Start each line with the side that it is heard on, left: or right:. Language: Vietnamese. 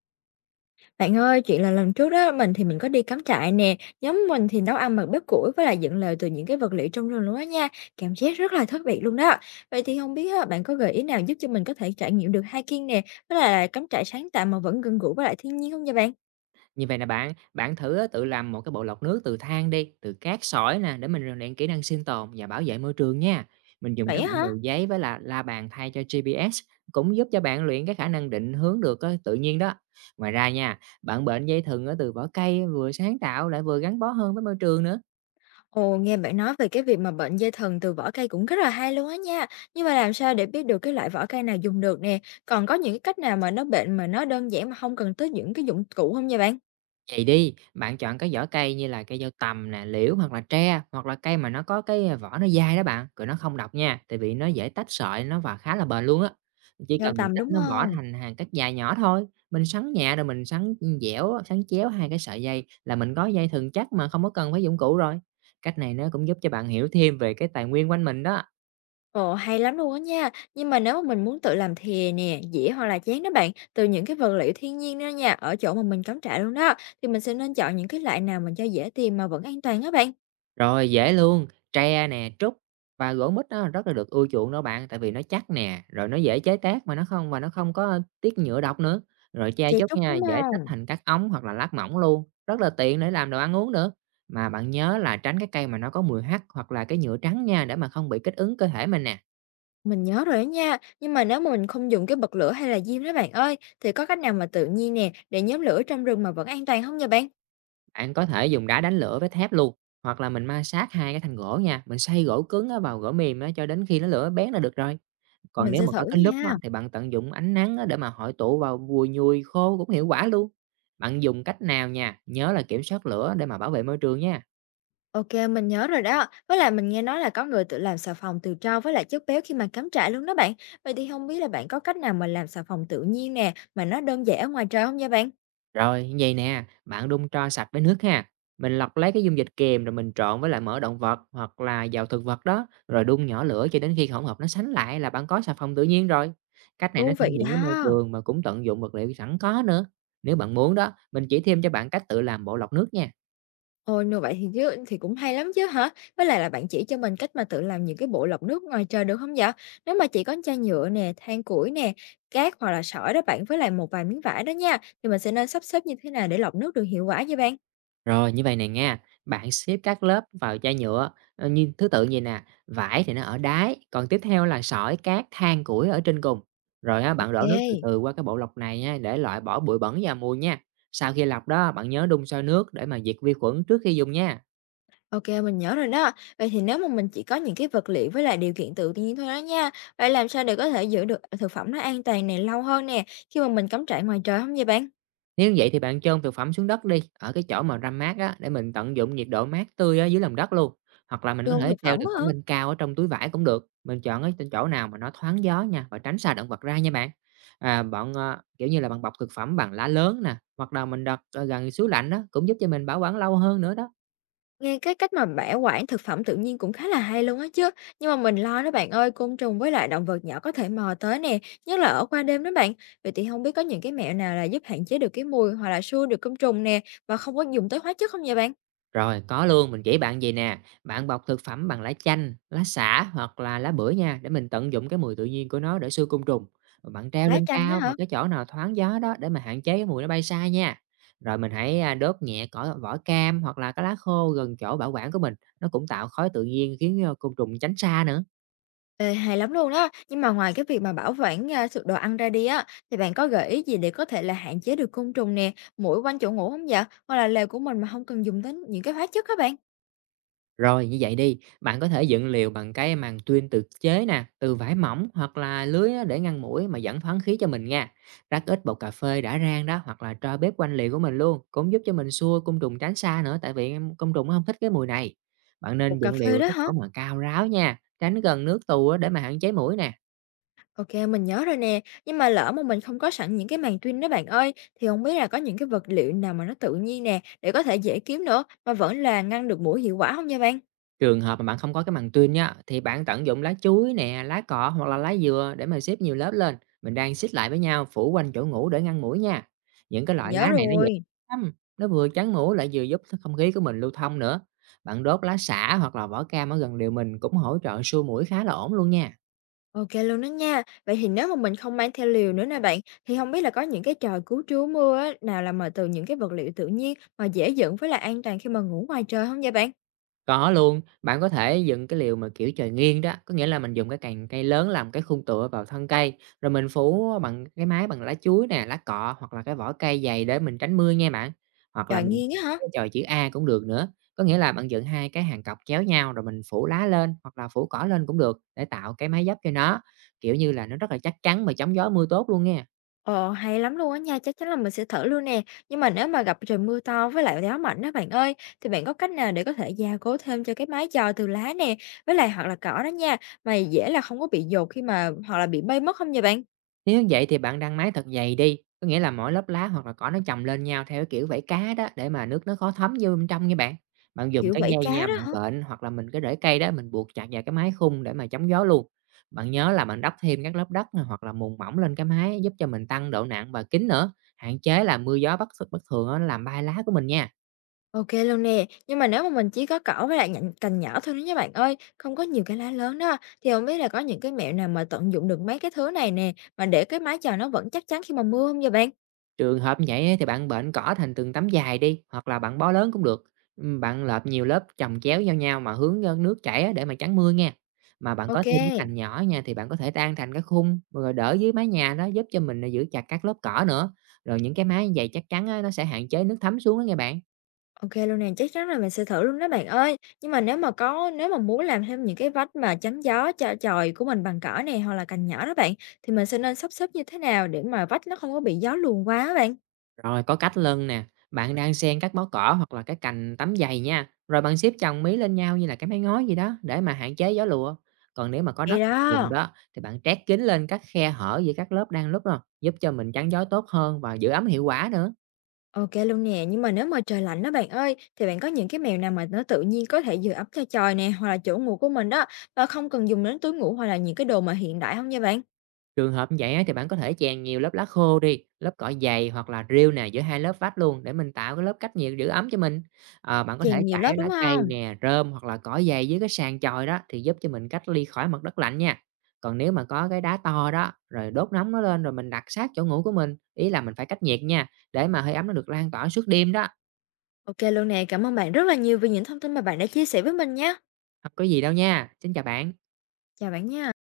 left: Bạn ơi, chuyện là lần trước đó mình có đi cắm trại nè, nhóm mình thì nấu ăn bằng bếp củi với lại dựng lều từ những cái vật liệu trong rừng luôn á nha, cảm giác rất là thú vị luôn đó. Vậy thì không biết á, bạn có gợi ý nào giúp cho mình có thể trải nghiệm được hiking nè, với lại cắm trại sáng tạo mà vẫn gần gũi với lại thiên nhiên không nha bạn?
right: Như vậy là bạn thử á, tự làm một cái bộ lọc nước từ than đi, từ cát sỏi nè, để mình rèn luyện kỹ năng sinh tồn và bảo vệ môi trường nha. Mình dùng
left: Vậy
right: các
left: á
right: bản đồ
left: hả?
right: giấy với là la bàn thay cho GPS cũng giúp cho bạn luyện cái khả năng định hướng được á, tự nhiên đó. Ngoài ra nha, bạn bệnh dây thừng á, từ vỏ cây, vừa sáng tạo lại vừa gắn bó hơn với môi trường nữa.
left: Ồ, nghe bạn nói về cái việc mà bệnh dây thần từ vỏ cây cũng rất là hay luôn á nha. Nhưng mà làm sao để biết được cái loại vỏ cây nào dùng được nè? Còn có những cái cách nào mà nó bệnh mà nó đơn giản mà không cần tới những cái dụng cụ không nha bạn?
right: Vậy đi, bạn chọn cái vỏ cây như là cây dâu tằm nè, liễu, hoặc là tre, hoặc là cây mà nó có cái vỏ nó dai đó bạn, rồi nó không độc nha, tại vì nó dễ tách sợi nó và khá là bền luôn á. Chỉ
left: Dâu
right: cần mình
left: tầm
right: tách
left: đúng
right: nó vỏ
left: không?
right: thành hàng cắt dài nhỏ thôi, mình sắn nhẹ rồi mình sắn dẻo, sắn chéo hai cái sợi dây, là mình có dây thừng chắc mà không có cần phải dụng cụ rồi. Cách này nó cũng giúp cho bạn hiểu thêm về cái tài nguyên quanh mình đó.
left: Ồ, hay lắm luôn á nha. Nhưng mà nếu mà mình muốn tự làm thìa nè, dĩa hoặc là chén đó bạn, từ những cái vật liệu thiên nhiên đó nha, ở chỗ mà mình cắm trại luôn đó, thì mình sẽ nên chọn những cái loại nào mình cho dễ tìm mà vẫn an toàn đó bạn.
right: Rồi, dễ luôn, tre nè, trúc và gỗ mít nó rất là được ưa chuộng đó bạn, tại vì nó chắc nè, rồi nó dễ chế tác, mà nó không có tiết nhựa độc nữa. Rồi tre
left: Chè
right: trúc
left: trúc
right: nha,
left: đúng
right: dễ
left: không?
right: tách thành các ống hoặc là lát mỏng luôn, rất là tiện để làm đồ ăn uống nữa. Mà bạn nhớ là tránh cái cây mà nó có mùi hắc hoặc là cái nhựa trắng nha, để mà không bị kích ứng cơ thể mình nè.
left: Mình nhớ rồi đó nha. Nhưng mà nếu mà mình không dùng cái bật lửa hay là diêm đó bạn ơi, thì có cách nào mà tự nhiên nè, để nhóm lửa trong rừng mà vẫn an toàn không nha bạn?
right: Bạn có thể dùng đá đánh lửa với thép luôn, hoặc là mình ma sát hai cái thành gỗ nha, mình xay gỗ cứng á vào gỗ mềm á cho đến khi nó lửa bén là được rồi. Còn
left: Mình
right: nếu
left: sẽ
right: mà
left: thử
right: có kính lúp á,
left: nha.
right: thì bạn tận dụng ánh nắng á để mà hội tụ vào vùi nhùi khô, cũng hiệu quả luôn. Bạn dùng cách nào nha, nhớ là kiểm soát lửa để mà bảo vệ môi trường nha.
left: OK, mình nhớ rồi đó. Với lại mình nghe nói là có người tự làm xà phòng từ tro với lại chất béo khi mà cắm trại luôn đó bạn. Vậy thì không biết là bạn có cách nào mà làm xà phòng tự nhiên nè, mà nó đơn giản ở ngoài trời không nha bạn?
right: Rồi, như vậy nè, bạn đun tro sạch với nước ha. Mình lọc lấy cái dung dịch kiềm, rồi mình trộn với lại mỡ động vật hoặc là dầu thực vật đó, rồi đun nhỏ lửa cho đến khi hỗn hợp nó sánh lại, là bạn có xà phòng tự nhiên rồi. Cách này nó
left: Thú
right: thân
left: vị
right: thiện với môi
left: đó.
right: trường mà cũng tận dụng vật liệu sẵn có nữa. Nếu bạn muốn đó, mình chỉ thêm cho bạn cách tự làm bộ lọc nước nha.
left: Ôi, như vậy thì cũng hay lắm chứ hả? Với lại là bạn chỉ cho mình cách mà tự làm những cái bộ lọc nước ngoài trời được không dạ? Nếu mà chỉ có chai nhựa nè, than củi nè, cát hoặc là sỏi đó bạn với lại một vài miếng vải đó nha, thì mình sẽ nên sắp xếp như thế nào để lọc nước được hiệu quả vậy bạn?
right: Rồi, như vậy này nha, bạn xếp các lớp vào chai nhựa, như thứ tự vậy nè: vải thì nó ở đáy, còn tiếp theo là sỏi, cát, than, củi ở trên cùng. Rồi á, bạn đổ nước từ
left: OK.
right: từ qua cái bộ lọc này nha, để loại bỏ bụi bẩn và mùi nha. Sau khi lọc đó, bạn nhớ đun sôi nước để mà diệt vi khuẩn trước khi dùng nha.
left: OK, mình nhớ rồi đó. Vậy thì nếu mà mình chỉ có những cái vật liệu với lại điều kiện tự nhiên thôi đó nha, vậy làm sao để có thể giữ được thực phẩm nó an toàn này lâu hơn nè, khi mà mình cắm trại ngoài trời không vậy bạn?
right: Nếu vậy thì bạn chôn thực phẩm xuống đất đi, ở cái chỗ mà râm mát á, để mình tận dụng nhiệt độ mát tươi ở dưới lòng đất luôn. Hoặc là mình
left: Vô
right: có
left: ôm
right: thể
left: thực
right: treo
left: phẩm
right: thực
left: á
right: phẩm
left: hả?
right: lên cao ở trong túi vải cũng được. Mình chọn ở trên chỗ nào mà nó thoáng gió nha, và tránh xa động vật ra nha bạn. À, kiểu như là, bạn bọc thực phẩm bằng lá lớn nè, hoặc là mình đặt, gần suối lạnh đó, cũng giúp cho mình bảo quản lâu hơn nữa đó.
left: Nghe cái cách mà bảo quản thực phẩm tự nhiên cũng khá là hay luôn á chứ, nhưng mà mình lo đó bạn ơi, côn trùng với lại động vật nhỏ có thể mò tới nè, nhất là ở qua đêm đó bạn. Vậy thì không biết có những cái mẹo nào là giúp hạn chế được cái mùi hoặc là xua được côn trùng nè, mà không có dùng tới hóa chất không vậy bạn?
right: Rồi, có luôn, mình chỉ bạn vầy nè: bạn bọc thực phẩm bằng lá chanh, lá xả hoặc là lá bưởi nha, để mình tận dụng cái mùi tự nhiên của nó để xua côn trùng. Rồi bạn treo
left: Lá
right: lên
left: chanh á
right: cao
left: hả?
right: vào cái chỗ nào thoáng gió đó, để mà hạn chế cái mùi nó bay xa nha. Rồi mình hãy, đốt nhẹ cỏ, vỏ cam hoặc là cái lá khô gần chỗ bảo quản của mình, nó cũng tạo khói tự nhiên khiến côn trùng tránh xa nữa.
left: Ê, hay lắm luôn đó. Nhưng mà ngoài cái việc mà bảo quản, sự đồ ăn ra đi á, thì bạn có gợi ý gì để có thể là hạn chế được côn trùng nè, muỗi quanh chỗ ngủ không vậy? Hoặc là lều của mình mà không cần dùng đến những cái hóa chất các bạn?
right: Rồi như vậy đi, bạn có thể dựng lều bằng cái màn tuyên tự chế nè, từ vải mỏng hoặc là lưới á, để ngăn muỗi mà vẫn thoáng khí cho mình nha. Rắc ít bột cà phê đã rang đó hoặc là tro bếp quanh lều của mình luôn, cũng giúp cho mình xua côn trùng tránh xa nữa, tại vì côn trùng nó không thích cái mùi này. Bạn
left: Ủa,
right: nên
left: cà
right: dựng lều
left: phê
right: ở
left: đó
right: cái
left: hả?
right: chỗ mà cao ráo nha, tránh gần nước tù á để mà hạn chế muỗi nè.
left: OK, mình nhớ rồi nè. Nhưng mà lỡ mà mình không có sẵn những cái màng tuyên đó bạn ơi, thì không biết là có những cái vật liệu nào mà nó tự nhiên nè, để có thể dễ kiếm nữa, mà vẫn là ngăn được muỗi hiệu quả không nha bạn?
right: Trường hợp mà bạn không có cái màng tuyên nhá, thì bạn tận dụng lá chuối nè, lá cọ hoặc là lá dừa để mà xếp nhiều lớp lên. Mình đang xích lại với nhau, phủ quanh chỗ ngủ để ngăn muỗi nha. Những cái
left: Mình
right: loại lá
left: nhớ
right: này nó dễ
left: rồi.
right: lắm, nó vừa chắn muỗi lại vừa giúp cho không khí của mình lưu thông nữa. Bạn đốt lá xả hoặc là vỏ cam ở gần liều mình, cũng hỗ trợ xua muỗi khá là ổn luôn nha.
left: OK luôn đó nha. Vậy thì nếu mà mình không mang theo liều nữa nè bạn, thì không biết là có những cái trò cứu trú mưa á, nào làm mà từ những cái vật liệu tự nhiên mà dễ dựng với lại an toàn khi mà ngủ ngoài trời không vậy bạn?
right: Có luôn, bạn có thể dựng cái liều mà kiểu trời nghiêng đó, có nghĩa là mình dùng cái cành cây lớn làm cái khung tựa vào thân cây, rồi mình phủ bằng cái mái bằng lá chuối nè, lá cọ hoặc là cái vỏ cây dày, để mình tránh mưa nha bạn. Hoặc là
left: Trời
right: mình
left: nghiêng á hả?
right: cái chòi chữ A cũng được nữa, có nghĩa là bạn dựng hai cái hàng cọc chéo nhau, rồi mình phủ lá lên hoặc là phủ cỏ lên cũng được, để tạo cái mái giáp cho nó, kiểu như là, nó rất là chắc chắn và chống gió mưa tốt luôn nghe.
left: Ồ, hay lắm luôn á nha, chắc chắn là mình sẽ thử luôn nè. Nhưng mà nếu mà gặp trời mưa to với lại gió mạnh đó bạn ơi, thì bạn có cách nào để có thể gia cố thêm cho cái mái chòi từ lá nè, với lại hoặc là cỏ đó nha, mà dễ là không có bị dột khi mà hoặc là bị bay mất không vậy bạn?
right: Nếu vậy thì bạn đang mái thật dày đi, có nghĩa là mỗi lớp lá hoặc là cỏ nó chồng lên nhau theo cái kiểu vảy cá đó, để mà nước nó khó thấm vô bên trong nha bạn. Bạn dùng
left: Kiểu
right: cái
left: vảy
right: dây
left: cá
right: nha,
left: đó
right: bạn
left: hả?
right: bệnh hoặc là mình cái rễ cây đó, mình buộc chặt vào cái mái khung để mà chống gió luôn. Bạn nhớ là bạn đắp thêm các lớp đất nè, hoặc là mùn mỏng lên cái mái, giúp cho mình tăng độ nặng và kín nữa, hạn chế là mưa gió bất bất thường á, nó làm bay lá của mình nha.
left: OK luôn nè, nhưng mà nếu mà mình chỉ có cỏ với lại nhành cành nhỏ thôi đó nha bạn ơi, không có nhiều cái lá lớn đó, thì không biết là có những cái mẹo nào mà tận dụng được mấy cái thứ này nè, mà để cái mái chòi nó vẫn chắc chắn khi mà mưa không vậy bạn?
right: Trường hợp như vậy á, thì bạn bện cỏ thành từng tấm dài đi, hoặc là bạn bó lớn cũng được. Bạn lợp nhiều lớp chồng chéo giao nhau mà hướng nước chảy á, để mà chắn mưa nha. Mà bạn có
left: OK,
right: thêm cái cành nhỏ nha, thì bạn có thể tan thành cái khung, rồi đỡ dưới mái nhà đó, giúp cho mình giữ chặt các lớp cỏ nữa. Rồi những cái mái dày chắc chắn á, nó sẽ hạn chế nước thấm xuống á nghe bạn.
left: OK luôn nè, chắc chắn là mình sẽ thử luôn đó bạn ơi. Nhưng mà nếu mà muốn làm thêm những cái vách mà chắn gió cho chòi của mình bằng cỏ nè, hoặc là cành nhỏ đó bạn, thì mình sẽ nên sắp xếp như thế nào để mà vách nó không có bị gió luồn quá á bạn?
right: Rồi có cách lân nè, bạn đang xen các bó cỏ hoặc là cái cành tắm giày nha, rồi bạn xếp chồng mí lên nhau như là cái mái ngói gì đó, để mà hạn chế gió lùa. Còn nếu mà có đất
left: Hay
right: vùng
left: đó!
right: đó, thì bạn trét kín lên các khe hở giữa các lớp đang lúc đó, giúp cho mình chắn gió tốt hơn và giữ ấm hiệu quả nữa.
left: OK luôn nè, nhưng mà nếu mà trời lạnh đó bạn ơi, thì bạn có những cái mẹo nào mà nó tự nhiên có thể giữ ấm cho chòi nè, hoặc là chỗ ngủ của mình đó, và không cần dùng đến túi ngủ hoặc là những cái đồ mà hiện đại không nha bạn?
right: Trường hợp như vậy á, thì bạn có thể chèn nhiều lớp lá khô đi, lớp cỏ dày hoặc là rêu nè, giữa hai lớp vách luôn, để mình tạo cái lớp cách nhiệt giữ ấm cho mình. Ờ, bạn có thể
left: Chèn nhiều
right: trải
left: lớp, đúng
right: lá cây
left: không?
right: nè, rơm hoặc là cỏ dày dưới cái sàn chòi đó, thì giúp cho mình cách ly khỏi mặt đất lạnh nha. Còn nếu mà có cái đá to đó, rồi đốt nóng nó lên, rồi mình đặt sát chỗ ngủ của mình, ý là mình phải cách nhiệt nha, để mà hơi ấm nó được lan tỏa suốt đêm đó.
left: OK luôn nè, cảm ơn bạn rất là nhiều vì những thông tin mà bạn đã chia sẻ với mình nhé.
right: Không có gì đâu nha. Xin chào bạn.
left: Chào bạn nha.